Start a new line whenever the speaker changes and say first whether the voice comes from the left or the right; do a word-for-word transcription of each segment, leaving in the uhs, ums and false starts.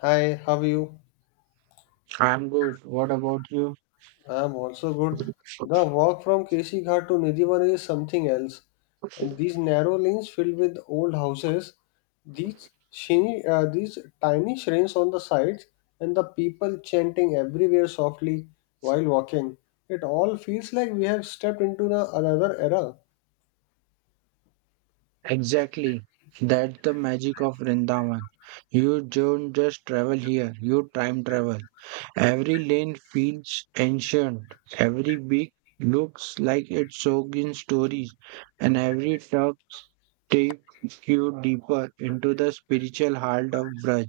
left: Hi, how are you?
right: I'm good. What about you?
left: I am also good. The walk from K C Ghat to Nidivan is something else. And these narrow lanes filled with old houses, these shiny, uh, these tiny shrines on the sides, and the people chanting everywhere softly while walking. It all feels like we have stepped into the another era.
right: Exactly. That's the magic of Vrindavan. You don't just travel here, you time travel. Every lane feels ancient. Every beach looks like it's soaked in stories, and every truck takes you deeper into the spiritual heart of Braj.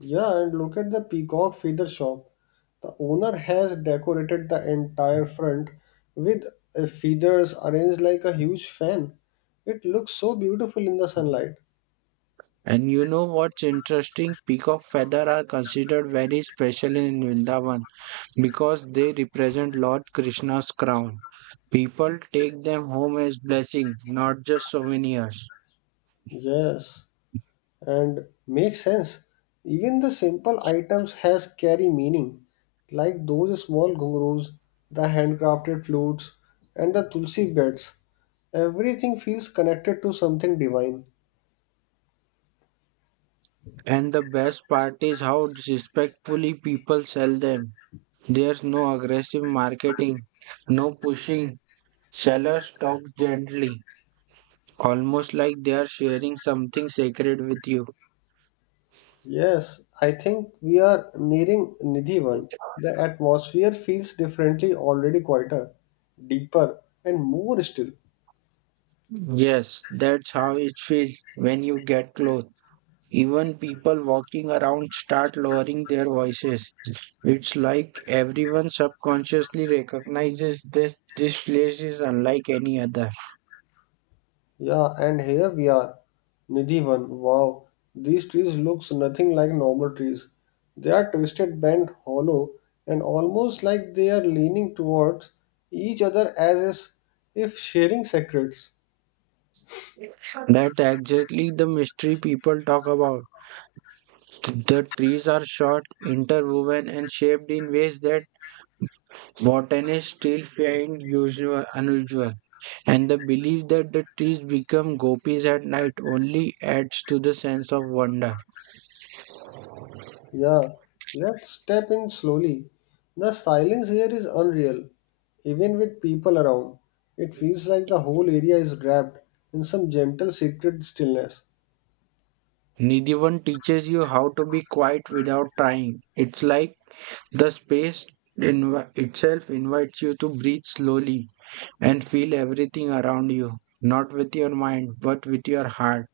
left: Yeah, and look at the peacock feather shop. The owner has decorated the entire front with uh, feathers arranged like a huge fan. It looks so beautiful in the sunlight.
right: And you know what's interesting? Peacock feather are considered very special in Vrindavan. Because they represent Lord Krishna's crown. People take them home as blessings, not just souvenirs.
left: Yes, and makes sense. Even the simple items has carry meaning, like those small ghungroos, the handcrafted flutes, and the tulsi beds. Everything feels connected to something divine.
right: And the best part is how respectfully people sell them. There's no aggressive marketing, no pushing. Sellers talk gently, almost like they are sharing something sacred with you.
left: Yes, I think we are nearing Nidhivan. The atmosphere feels differently, already quieter, deeper, and more still.
right: Yes, that's how it feels when you get close. Even people walking around start lowering their voices. It's like everyone subconsciously recognizes this. this place is unlike any other.
left: Yeah, and here we are. Nidhivan, wow. These trees looks nothing like normal trees. They are twisted, bent, hollow, and almost like they are leaning towards each other as is- if sharing secrets.
right: That exactly the mystery people talk about. The trees are short, interwoven, and shaped in ways that botanists still find usual, unusual. And the belief that the trees become gopis at night only adds to the sense of wonder.
left: Yeah, let's step in slowly. The silence here is unreal. Even with people around, it feels like the whole area is wrapped in some gentle secret stillness.
right: Nidhivan teaches you how to be quiet without trying. It's like the space inv- itself invites you to breathe slowly and feel everything around you, not with your mind, but with your heart.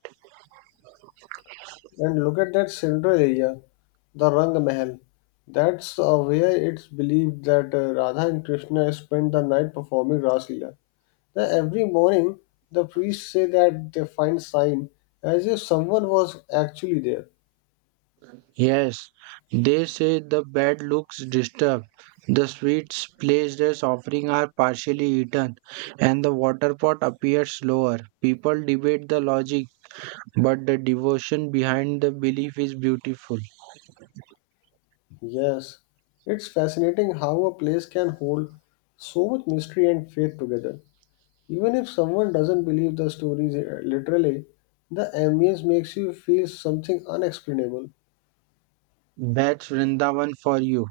left: And look at that central area, the Rang Mahal. That's uh, where it's believed that uh, Radha and Krishna spent the night performing Ras Leela. Now, every morning, the priests say that they find sign as if someone was actually there.
right: Yes, they say the bed looks disturbed. The sweets placed as offering are partially eaten, and the water pot appears lower. People debate the logic, but the devotion behind the belief is beautiful.
left: Yes, it's fascinating how a place can hold so much mystery and faith together. Even if someone doesn't believe the stories uh, literally, the ambience makes you feel something unexplainable.
right: That's Vrindavan for you.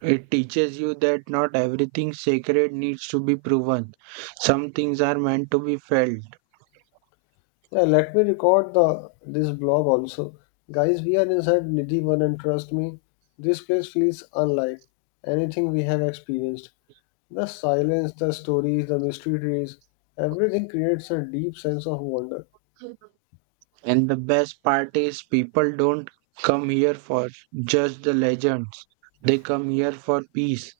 right: It teaches you that not everything sacred needs to be proven. Some things are meant to be felt.
left: Yeah, let me record the this blog also. Guys, we are inside Nidhivan and trust me, this place feels unlike anything we have experienced. The silence, the stories, the mystery trees, everything creates a deep sense of wonder.
right: And the best part is, people don't come here for just the legends, they come here for peace.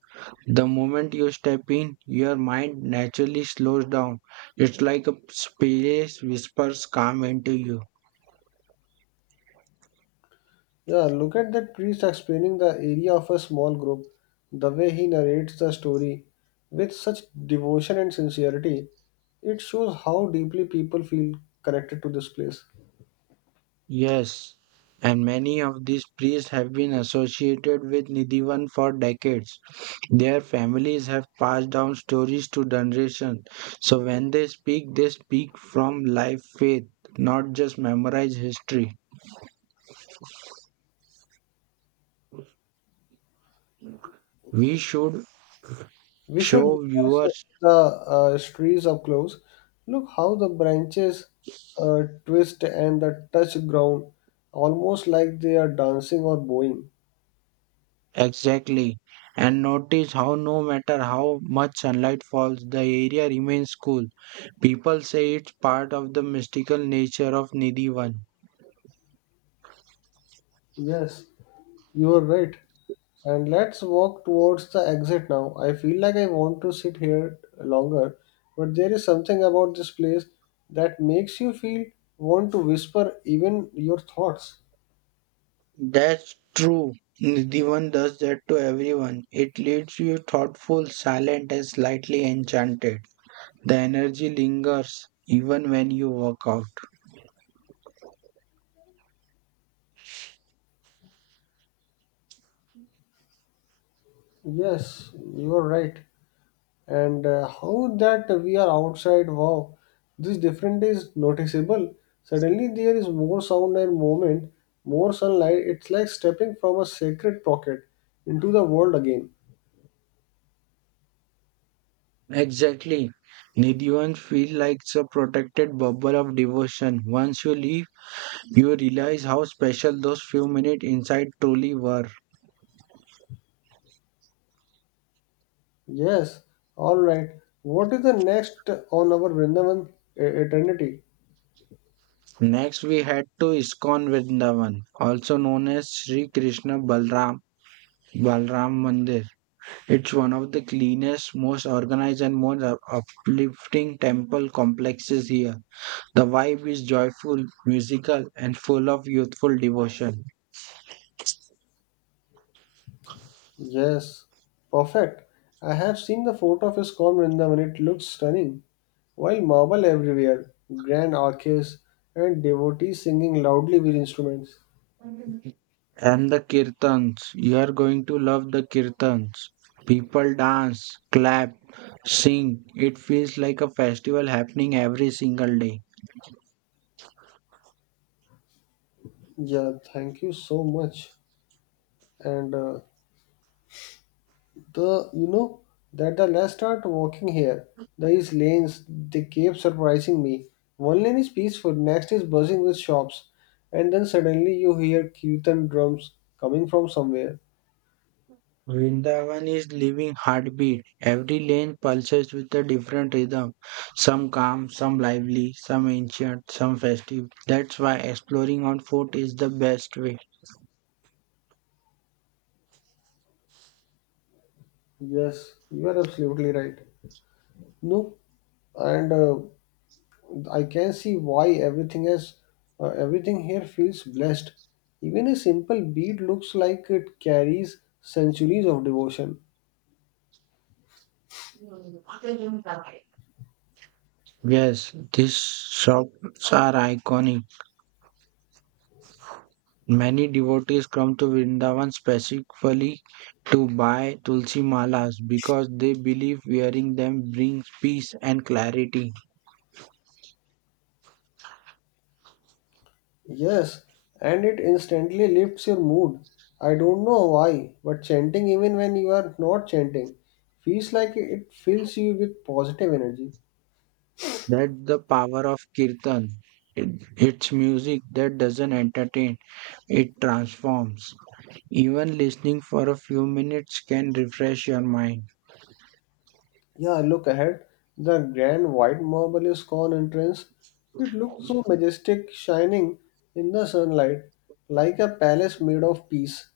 right: The moment you step in, your mind naturally slows down. It's like a space whispers calm into you.
left: Yeah, look at that priest explaining the area of a small group, the way he narrates the story with such devotion and sincerity. It shows how deeply people feel connected to this place.
right: Yes, and many of these priests have been associated with Nidivan for decades. Their families have passed down stories to generations. So when they speak, they speak from life faith, not just memorized history. We should
left: We should
right: show
left: witness
right: viewers
left: the uh, trees up close. Look how the branches uh, twist and the touch ground, almost like they are dancing or bowing.
right: exactly, and notice how no matter how much sunlight falls, the area remains cool. People say it's part of the mystical nature of Nidivan.
left: Yes, you are right. And let's walk towards the exit now. I feel like I want to sit here longer, but there is something about this place that makes you feel want to whisper even your thoughts.
right: That's true. Nidivan does that to everyone. It leaves you thoughtful, silent, and slightly enchanted. The energy lingers even when you walk out.
left: Yes, you are right. And uh, how that we are outside, wow, this difference is noticeable. Suddenly there is more sound and movement, more sunlight. It's like stepping from a sacred pocket into the world again.
right: Exactly. Nidivan feels like a protected bubble of devotion. Once you leave, you realize how special those few minutes inside truly were.
left: Yes, all right. What is the next on our Vrindavan e- eternity?
right: Next, we head to Iskon Vrindavan, also known as Sri Krishna Balram, Balram Mandir. It's one of the cleanest, most organized, and most up- uplifting temple complexes here. The vibe is joyful, musical, and full of youthful devotion.
left: Yes, perfect. I have seen the photo of ISKCON Vrindavan. It looks stunning. While marble everywhere, grand arches, and devotees singing loudly with instruments.
right: And the kirtans, you are going to love the kirtans. People dance, clap, sing. It feels like a festival happening every single day.
left: Yeah, thank you so much. And uh, the you know that the last start walking here, these lanes, they keep surprising me. One lane is peaceful, next is buzzing with shops, and then suddenly you hear kirtan drums coming from somewhere.
right: Vrindavan is living heartbeat. Every lane pulses with a different rhythm. Some calm, some lively, some ancient, some festive. That's why exploring on foot is the best way.
left: Yes, you are absolutely right. No, and uh, I can see why everything has uh, everything here feels blessed. Even a simple bead looks like it carries centuries of devotion.
right: Yes, these shops are iconic. Many devotees come to Vrindavan specifically to buy tulsi malas because they believe wearing them brings peace and clarity.
left: Yes, and it instantly lifts your mood. I don't know why, but chanting, even when you are not chanting, feels like it fills you with positive energy.
right: That's the power of kirtan. It- It's music that doesn't entertain. It transforms. Even listening for a few minutes can refresh your mind.
left: Yeah, look ahead. The grand white marble ISKCON entrance. It looks so majestic, shining in the sunlight, like a palace made of peace.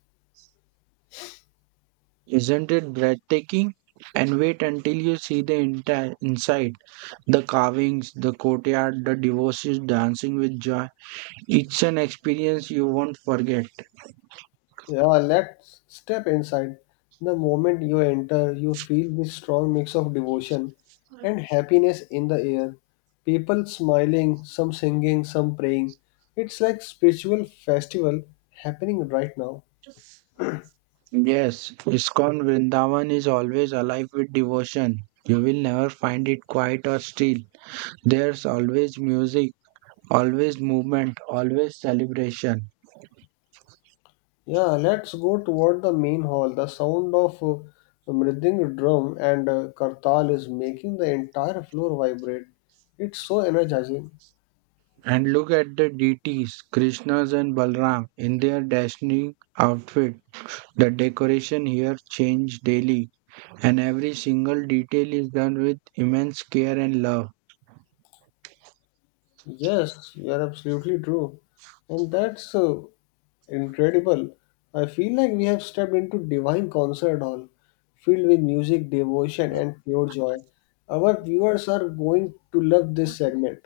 right: Isn't it breathtaking? And wait until you see the entire inside, the carvings, the courtyard, the devotees dancing with joy. It's an experience you won't forget.
left: Yeah, let's step inside. The moment you enter, you feel this strong mix of devotion and happiness in the air. People smiling, some singing, some praying. It's like spiritual festival happening right now.
right: Yes, Iskon Vrindavan is always alive with devotion. You will never find it quiet or still. There's always music, always movement, always celebration.
left: Yeah, let's go toward the main hall. The sound of uh, mriding drum and uh, kartal is making the entire floor vibrate. It's so energizing.
right: And look at the deities, Krishnas and Balram, in their dashing outfit. The decoration here changes daily, and every single detail is done with immense care and love.
left: Yes, you're absolutely true. And that's uh, incredible. I feel like we have stepped into divine concert hall, filled with music, devotion, and pure joy. Our viewers are going to love this segment.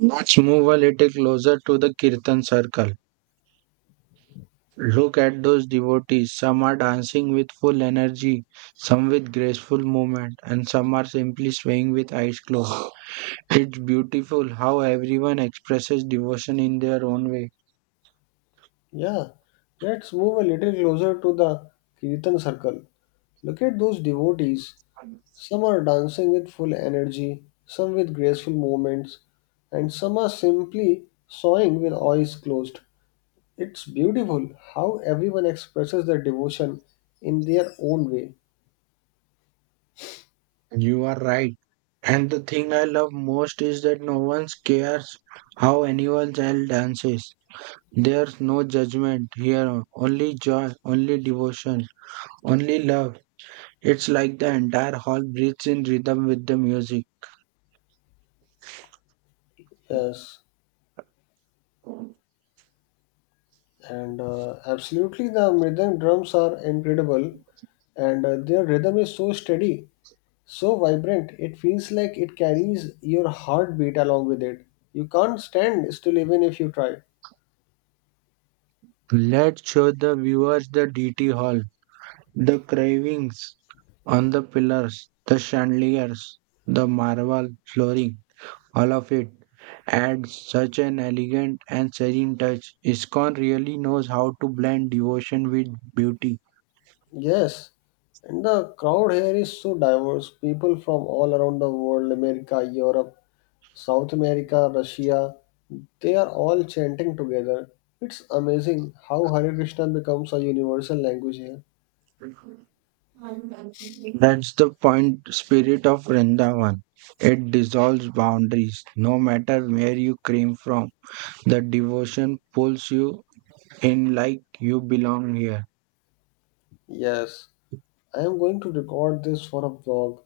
right: Let's move a little closer to the Kirtan circle. Look at those devotees. Some are dancing with full energy, some with graceful movement, and some are simply swaying with eyes closed. It's beautiful how everyone expresses devotion in their own way.
left: Yeah, let's move a little closer to the Kirtan circle. Look at those devotees. Some are dancing with full energy, some with graceful movements, and some are simply sawing with eyes closed. It's beautiful how everyone expresses their devotion in their own way.
right: You are right. And the thing I love most is that no one cares how anyone else dances. There's no judgment here, only joy, only devotion, only love. It's like the entire hall breathes in rhythm with the music.
left: Yes, and uh, absolutely, the rhythm drums are incredible, and uh, their rhythm is so steady, so vibrant. It feels like it carries your heartbeat along with it. You can't stand still even if you try.
right: Let's show the viewers the D T hall, the carvings on the pillars, the chandeliers, the marble flooring. All of it adds such an elegant and serene touch. ISKCON really knows how to blend devotion with beauty.
left: Yes, and the crowd here is so diverse. People from all around the world, America, Europe, South America, Russia, they are all chanting together. It's amazing how Hare Krishna becomes a universal language here.
right: That's the point spirit of Vrindavan. It dissolves boundaries, no matter where you came from. The devotion pulls you in like you belong here.
left: Yes, I am going to record this for a vlog.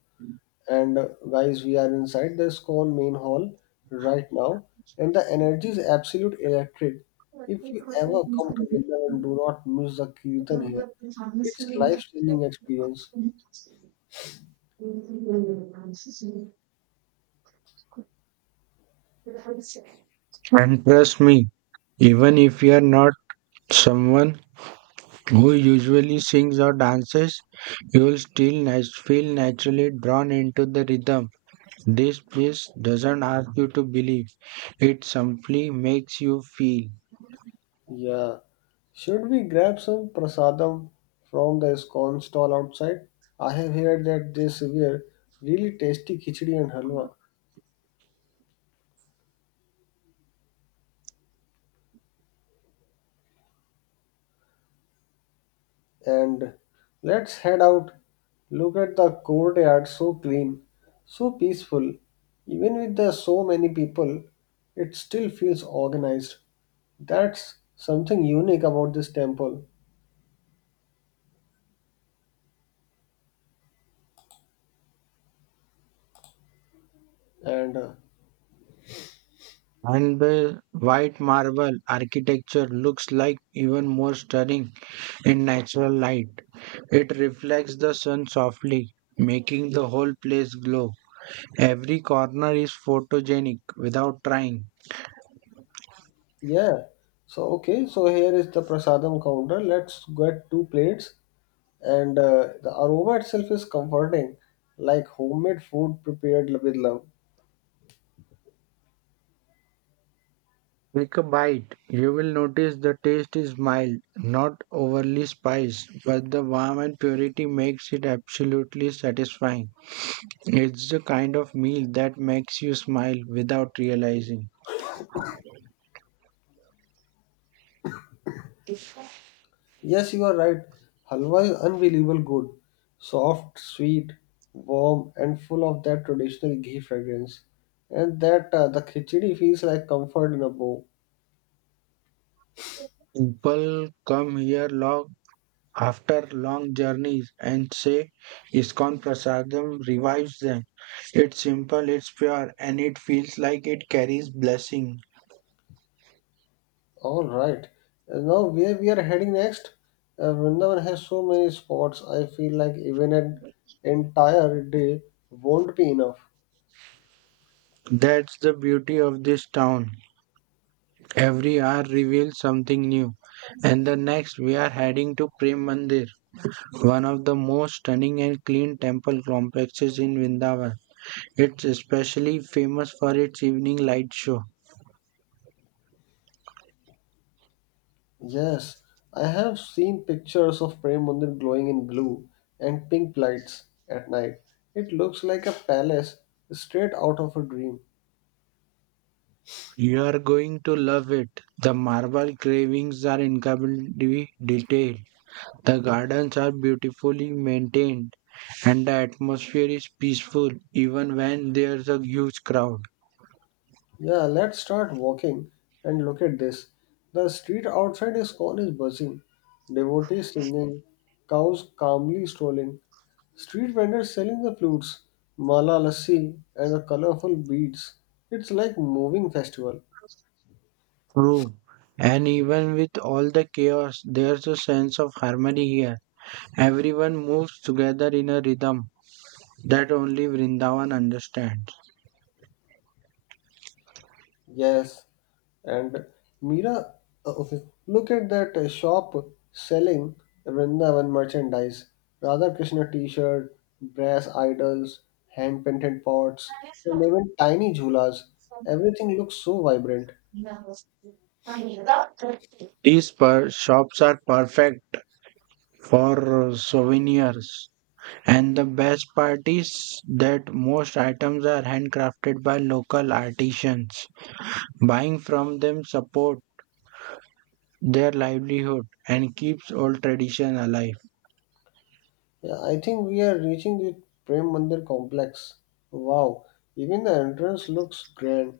left: And uh, guys, we are inside the ISKCON main hall right now, and the energy is absolute electric. If you ever come to Vrindavan, do not miss the kirtan here. It's life-changing experience.
right: And trust me, even if you are not someone who usually sings or dances, you will still nat- feel naturally drawn into the rhythm. This place doesn't ask you to believe, it simply makes you feel.
left: Yeah. Should we grab some prasadam from the ISKCON stall outside? I have heard that they serve really tasty khichdi and halwa. And let's head out. Look at the courtyard, so clean, so peaceful. Even with the so many people, it still feels organized. That's something unique about this temple. And uh,
right: And the white marble architecture looks like even more stunning in natural light. It reflects the sun softly, making the whole place glow. Every corner is photogenic without trying.
left: yeah, so okay, so here is the prasadam counter. Let's get two plates and uh, the aroma itself is comforting, like homemade food prepared with love.
right: Take a bite. You will notice the taste is mild, not overly spiced, but the warmth and purity makes it absolutely satisfying. It's the kind of meal that makes you smile without realizing.
left: Yes, you are right. Halwa is unbelievable good, soft, sweet, warm, and full of that traditional ghee fragrance. And that uh, the khichdi feels like comfort in a bowl.
right: People come here long after long journeys and say Iskon Prasadam revives them. It's simple, it's pure, and it feels like it carries blessing.
left: All right. And now where we are heading next? Uh, Vrindavan has so many spots. I feel like even an entire day won't be enough.
right: That's the beauty of this town. Every hour reveals something new. And the next, we are heading to Prem Mandir, one of the most stunning and clean temple complexes in Vrindavan. It's especially famous for its evening light show.
left: Yes, I have seen pictures of Prem Mandir glowing in blue and pink lights at night. It looks like a palace straight out of a dream.
right: You are going to love it. The marble carvings are incredibly detailed. The gardens are beautifully maintained, and the atmosphere is peaceful even when there's a huge crowd.
left: Yeah, let's start walking and look at this. The street outside his con is buzzing, devotees singing, cows calmly strolling, street vendors selling the flutes, mala lassi, and the colorful beads. It's like moving festival.
right: True. And even with all the chaos, there's a sense of harmony here. Everyone moves together in a rhythm that only Vrindavan understands.
left: Yes, and Mira, uh, okay, look at that uh, shop selling Vrindavan merchandise, Radha Krishna t shirt, brass idols, hand painted pots, and even tiny jhulas. Everything looks so vibrant.
right: These per- shops are perfect for souvenirs. And the best part is that most items are handcrafted by local artisans. Buying from them support their livelihood and keeps old tradition alive.
left: Yeah, I think we are reaching the Prem Mandir complex. Wow, even the entrance looks grand.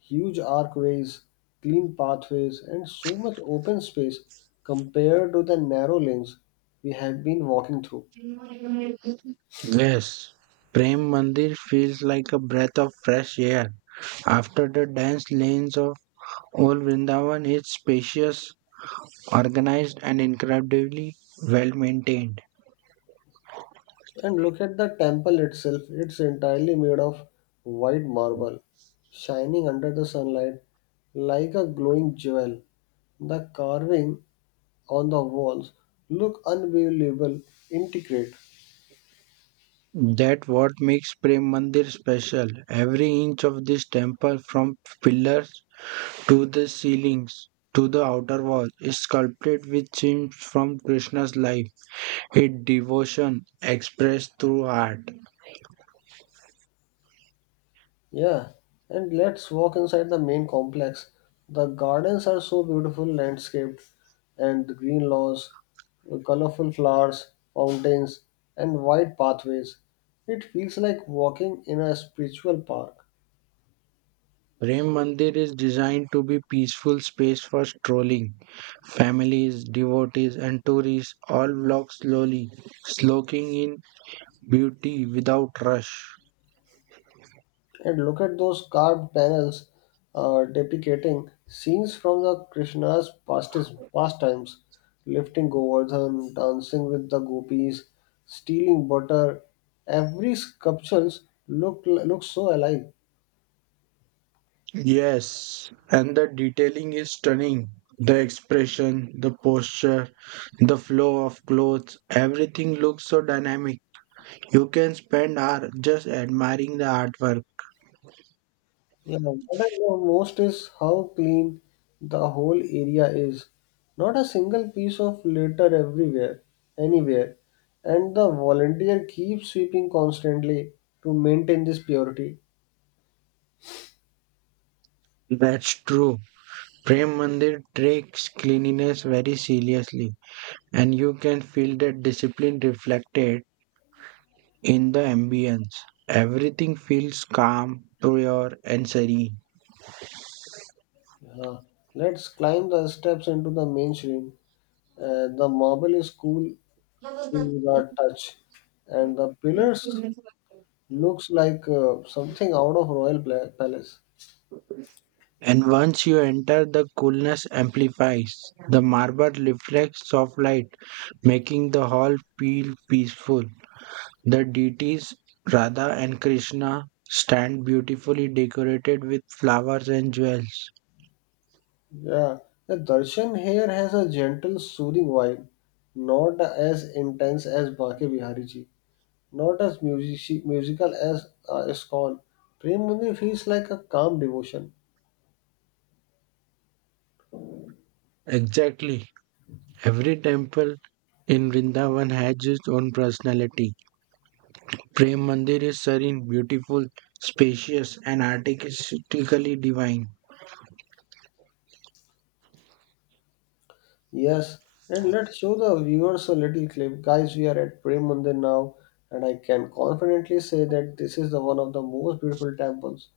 left: Huge archways, clean pathways, and so much open space compared to the narrow lanes we have been walking through.
right: Yes, Prem Mandir feels like a breath of fresh air. After the dense lanes of old Vrindavan, it's spacious, organized, and incredibly well maintained.
left: And look at the temple itself, it's entirely made of white marble, shining under the sunlight like a glowing jewel. The carving on the walls look unbelievable, intricate.
right: That what makes Prem Mandir special. Every inch of this temple, from pillars to the ceilings to the outer wall, is sculpted with scenes from Krishna's life, his devotion expressed through art.
left: Yeah, and let's walk inside the main complex. The gardens are so beautiful landscaped and the green lawns, colorful flowers, fountains, and wide pathways. It feels like walking in a spiritual park.
right: Prem Mandir is designed to be peaceful space for strolling. Families, devotees, and tourists all walk slowly, soaking in beauty without rush.
left: And look at those carved panels uh, depicting scenes from the Krishna's pastis- pastimes, lifting Govardhan, dancing with the gopis, stealing butter. Every sculpture look looks so alive.
right: Yes, and the detailing is stunning. The expression, the posture, the flow of clothes, everything looks so dynamic. You can spend hours just admiring the artwork.
left: Yeah, what I love most is how clean the whole area is. Not a single piece of litter everywhere, anywhere. And the volunteer keeps sweeping constantly to maintain this purity.
right: That's true. Prem Mandir takes cleanliness very seriously, and you can feel that discipline reflected in the ambience. Everything feels calm, pure, and serene.
left: Yeah, let's climb the steps into the mainstream. Uh, the marble is cool to the touch, and the pillars looks like uh, something out of royal pla- palace.
right: And once you enter the coolness amplifies. The marble reflects soft light, making the hall feel peaceful. The deities Radha and Krishna stand beautifully decorated with flowers and jewels.
left: Yeah, the darshan here has a gentle, soothing vibe, not as intense as Baki Bihari ji, not as music- musical as uh, Iskon. Prem Mandir feels like a calm devotion.
right: Exactly. Every temple in Vrindavan has its own personality. Prem Mandir is serene, beautiful, spacious, and artistically divine.
left: Yes, and let's show the viewers a little clip. Guys, we are at Prem Mandir now, and I can confidently say that this is the one of the most beautiful temples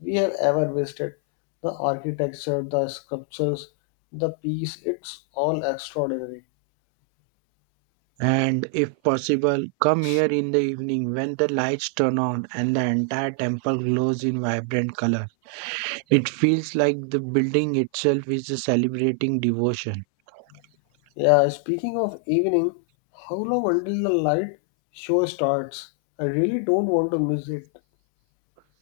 left: we have ever visited. The architecture, the sculptures, the peace, it's all extraordinary.
right: And if possible, come here in the evening when the lights turn on and the entire temple glows in vibrant color. It feels like the building itself is celebrating devotion.
left: Yeah, speaking of evening, how long until the light show starts? I really don't want to miss it.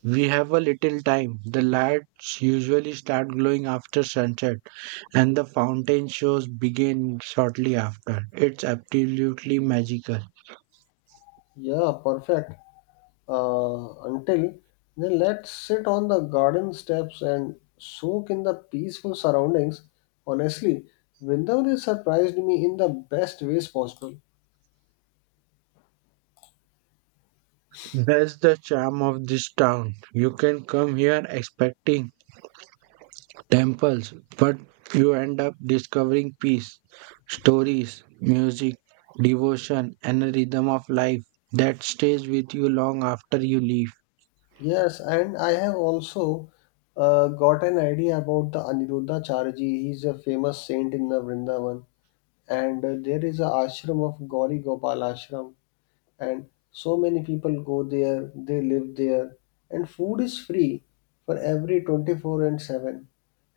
right: We have a little time. The lights usually start glowing after sunset, and the fountain shows begin shortly after. It's absolutely magical.
left: Yeah, perfect. Uh, until then let us sit on the garden steps and soak in the peaceful surroundings. Honestly, Vrindavan has surprised me in the best ways possible.
right: That's the charm of this town. You can come here expecting temples, but you end up discovering peace, stories, music, devotion, and a rhythm of life that stays with you long after you leave.
left: Yes, and I have also uh, got an idea about the Aniruddha Charaji. He's a famous saint in the Vrindavan, and uh, there is a ashram of Gauri Gopal Ashram and so many people go there, they live there, and food is free for every twenty four and seven.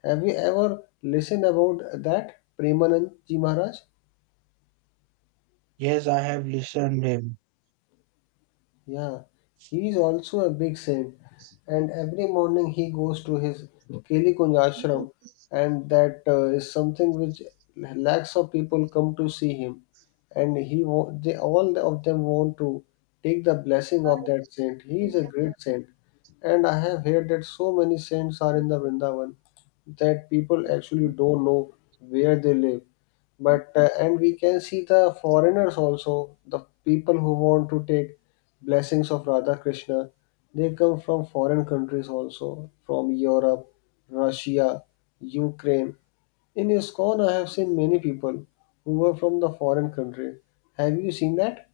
left: Have you ever listened about that Premanand Ji Maharaj?
right: Yes, I have listened him.
left: Yeah, he is also a big saint, and every morning he goes to his Kelikunj ashram, and that uh, is something which lakhs of people come to see him, and he wa- they all of them want to take the blessing of that saint. He is a great saint, and I have heard that so many saints are in the Vrindavan that people actually don't know where they live but uh, and we can see the foreigners also, the people who want to take blessings of Radha Krishna, they come from foreign countries also, from Europe, Russia, Ukraine. In ISKCON, I have seen many people who were from the foreign country. Have you seen that?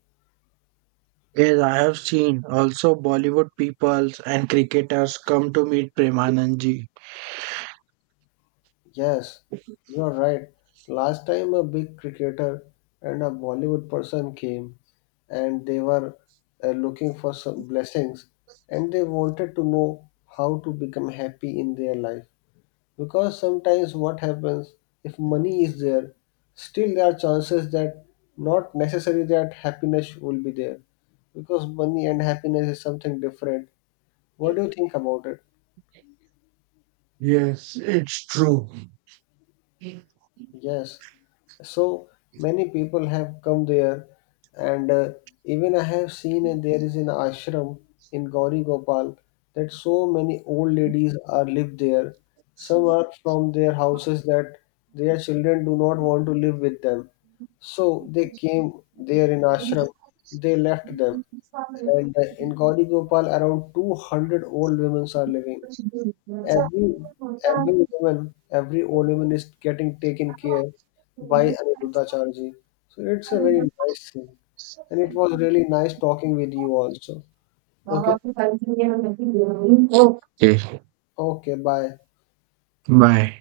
right: Yes, I have seen also Bollywood peoples and cricketers come to meet Premanandji.
left: Yes, you are right. Last time, a big cricketer and a Bollywood person came and they were uh, looking for some blessings and they wanted to know how to become happy in their life, because sometimes what happens, if money is there, still there are chances that not necessary that happiness will be there, because money and happiness is something different. What do you think about it?
right: Yes, it's true.
left: Yes, so many people have come there, and uh, even I have seen, uh, there is an ashram in Gauri Gopal that so many old ladies are live there, some are from their houses that their children do not want to live with them, so they came there in ashram, they left them, and uh, in Gauri Gopal around two hundred old women are living. Every every woman, every old woman is getting taken care by Aniruddha Charji. So it's a very nice thing. And it was really nice talking with you also. Okay.
right: Yes.
left: Okay, bye.
right: Bye.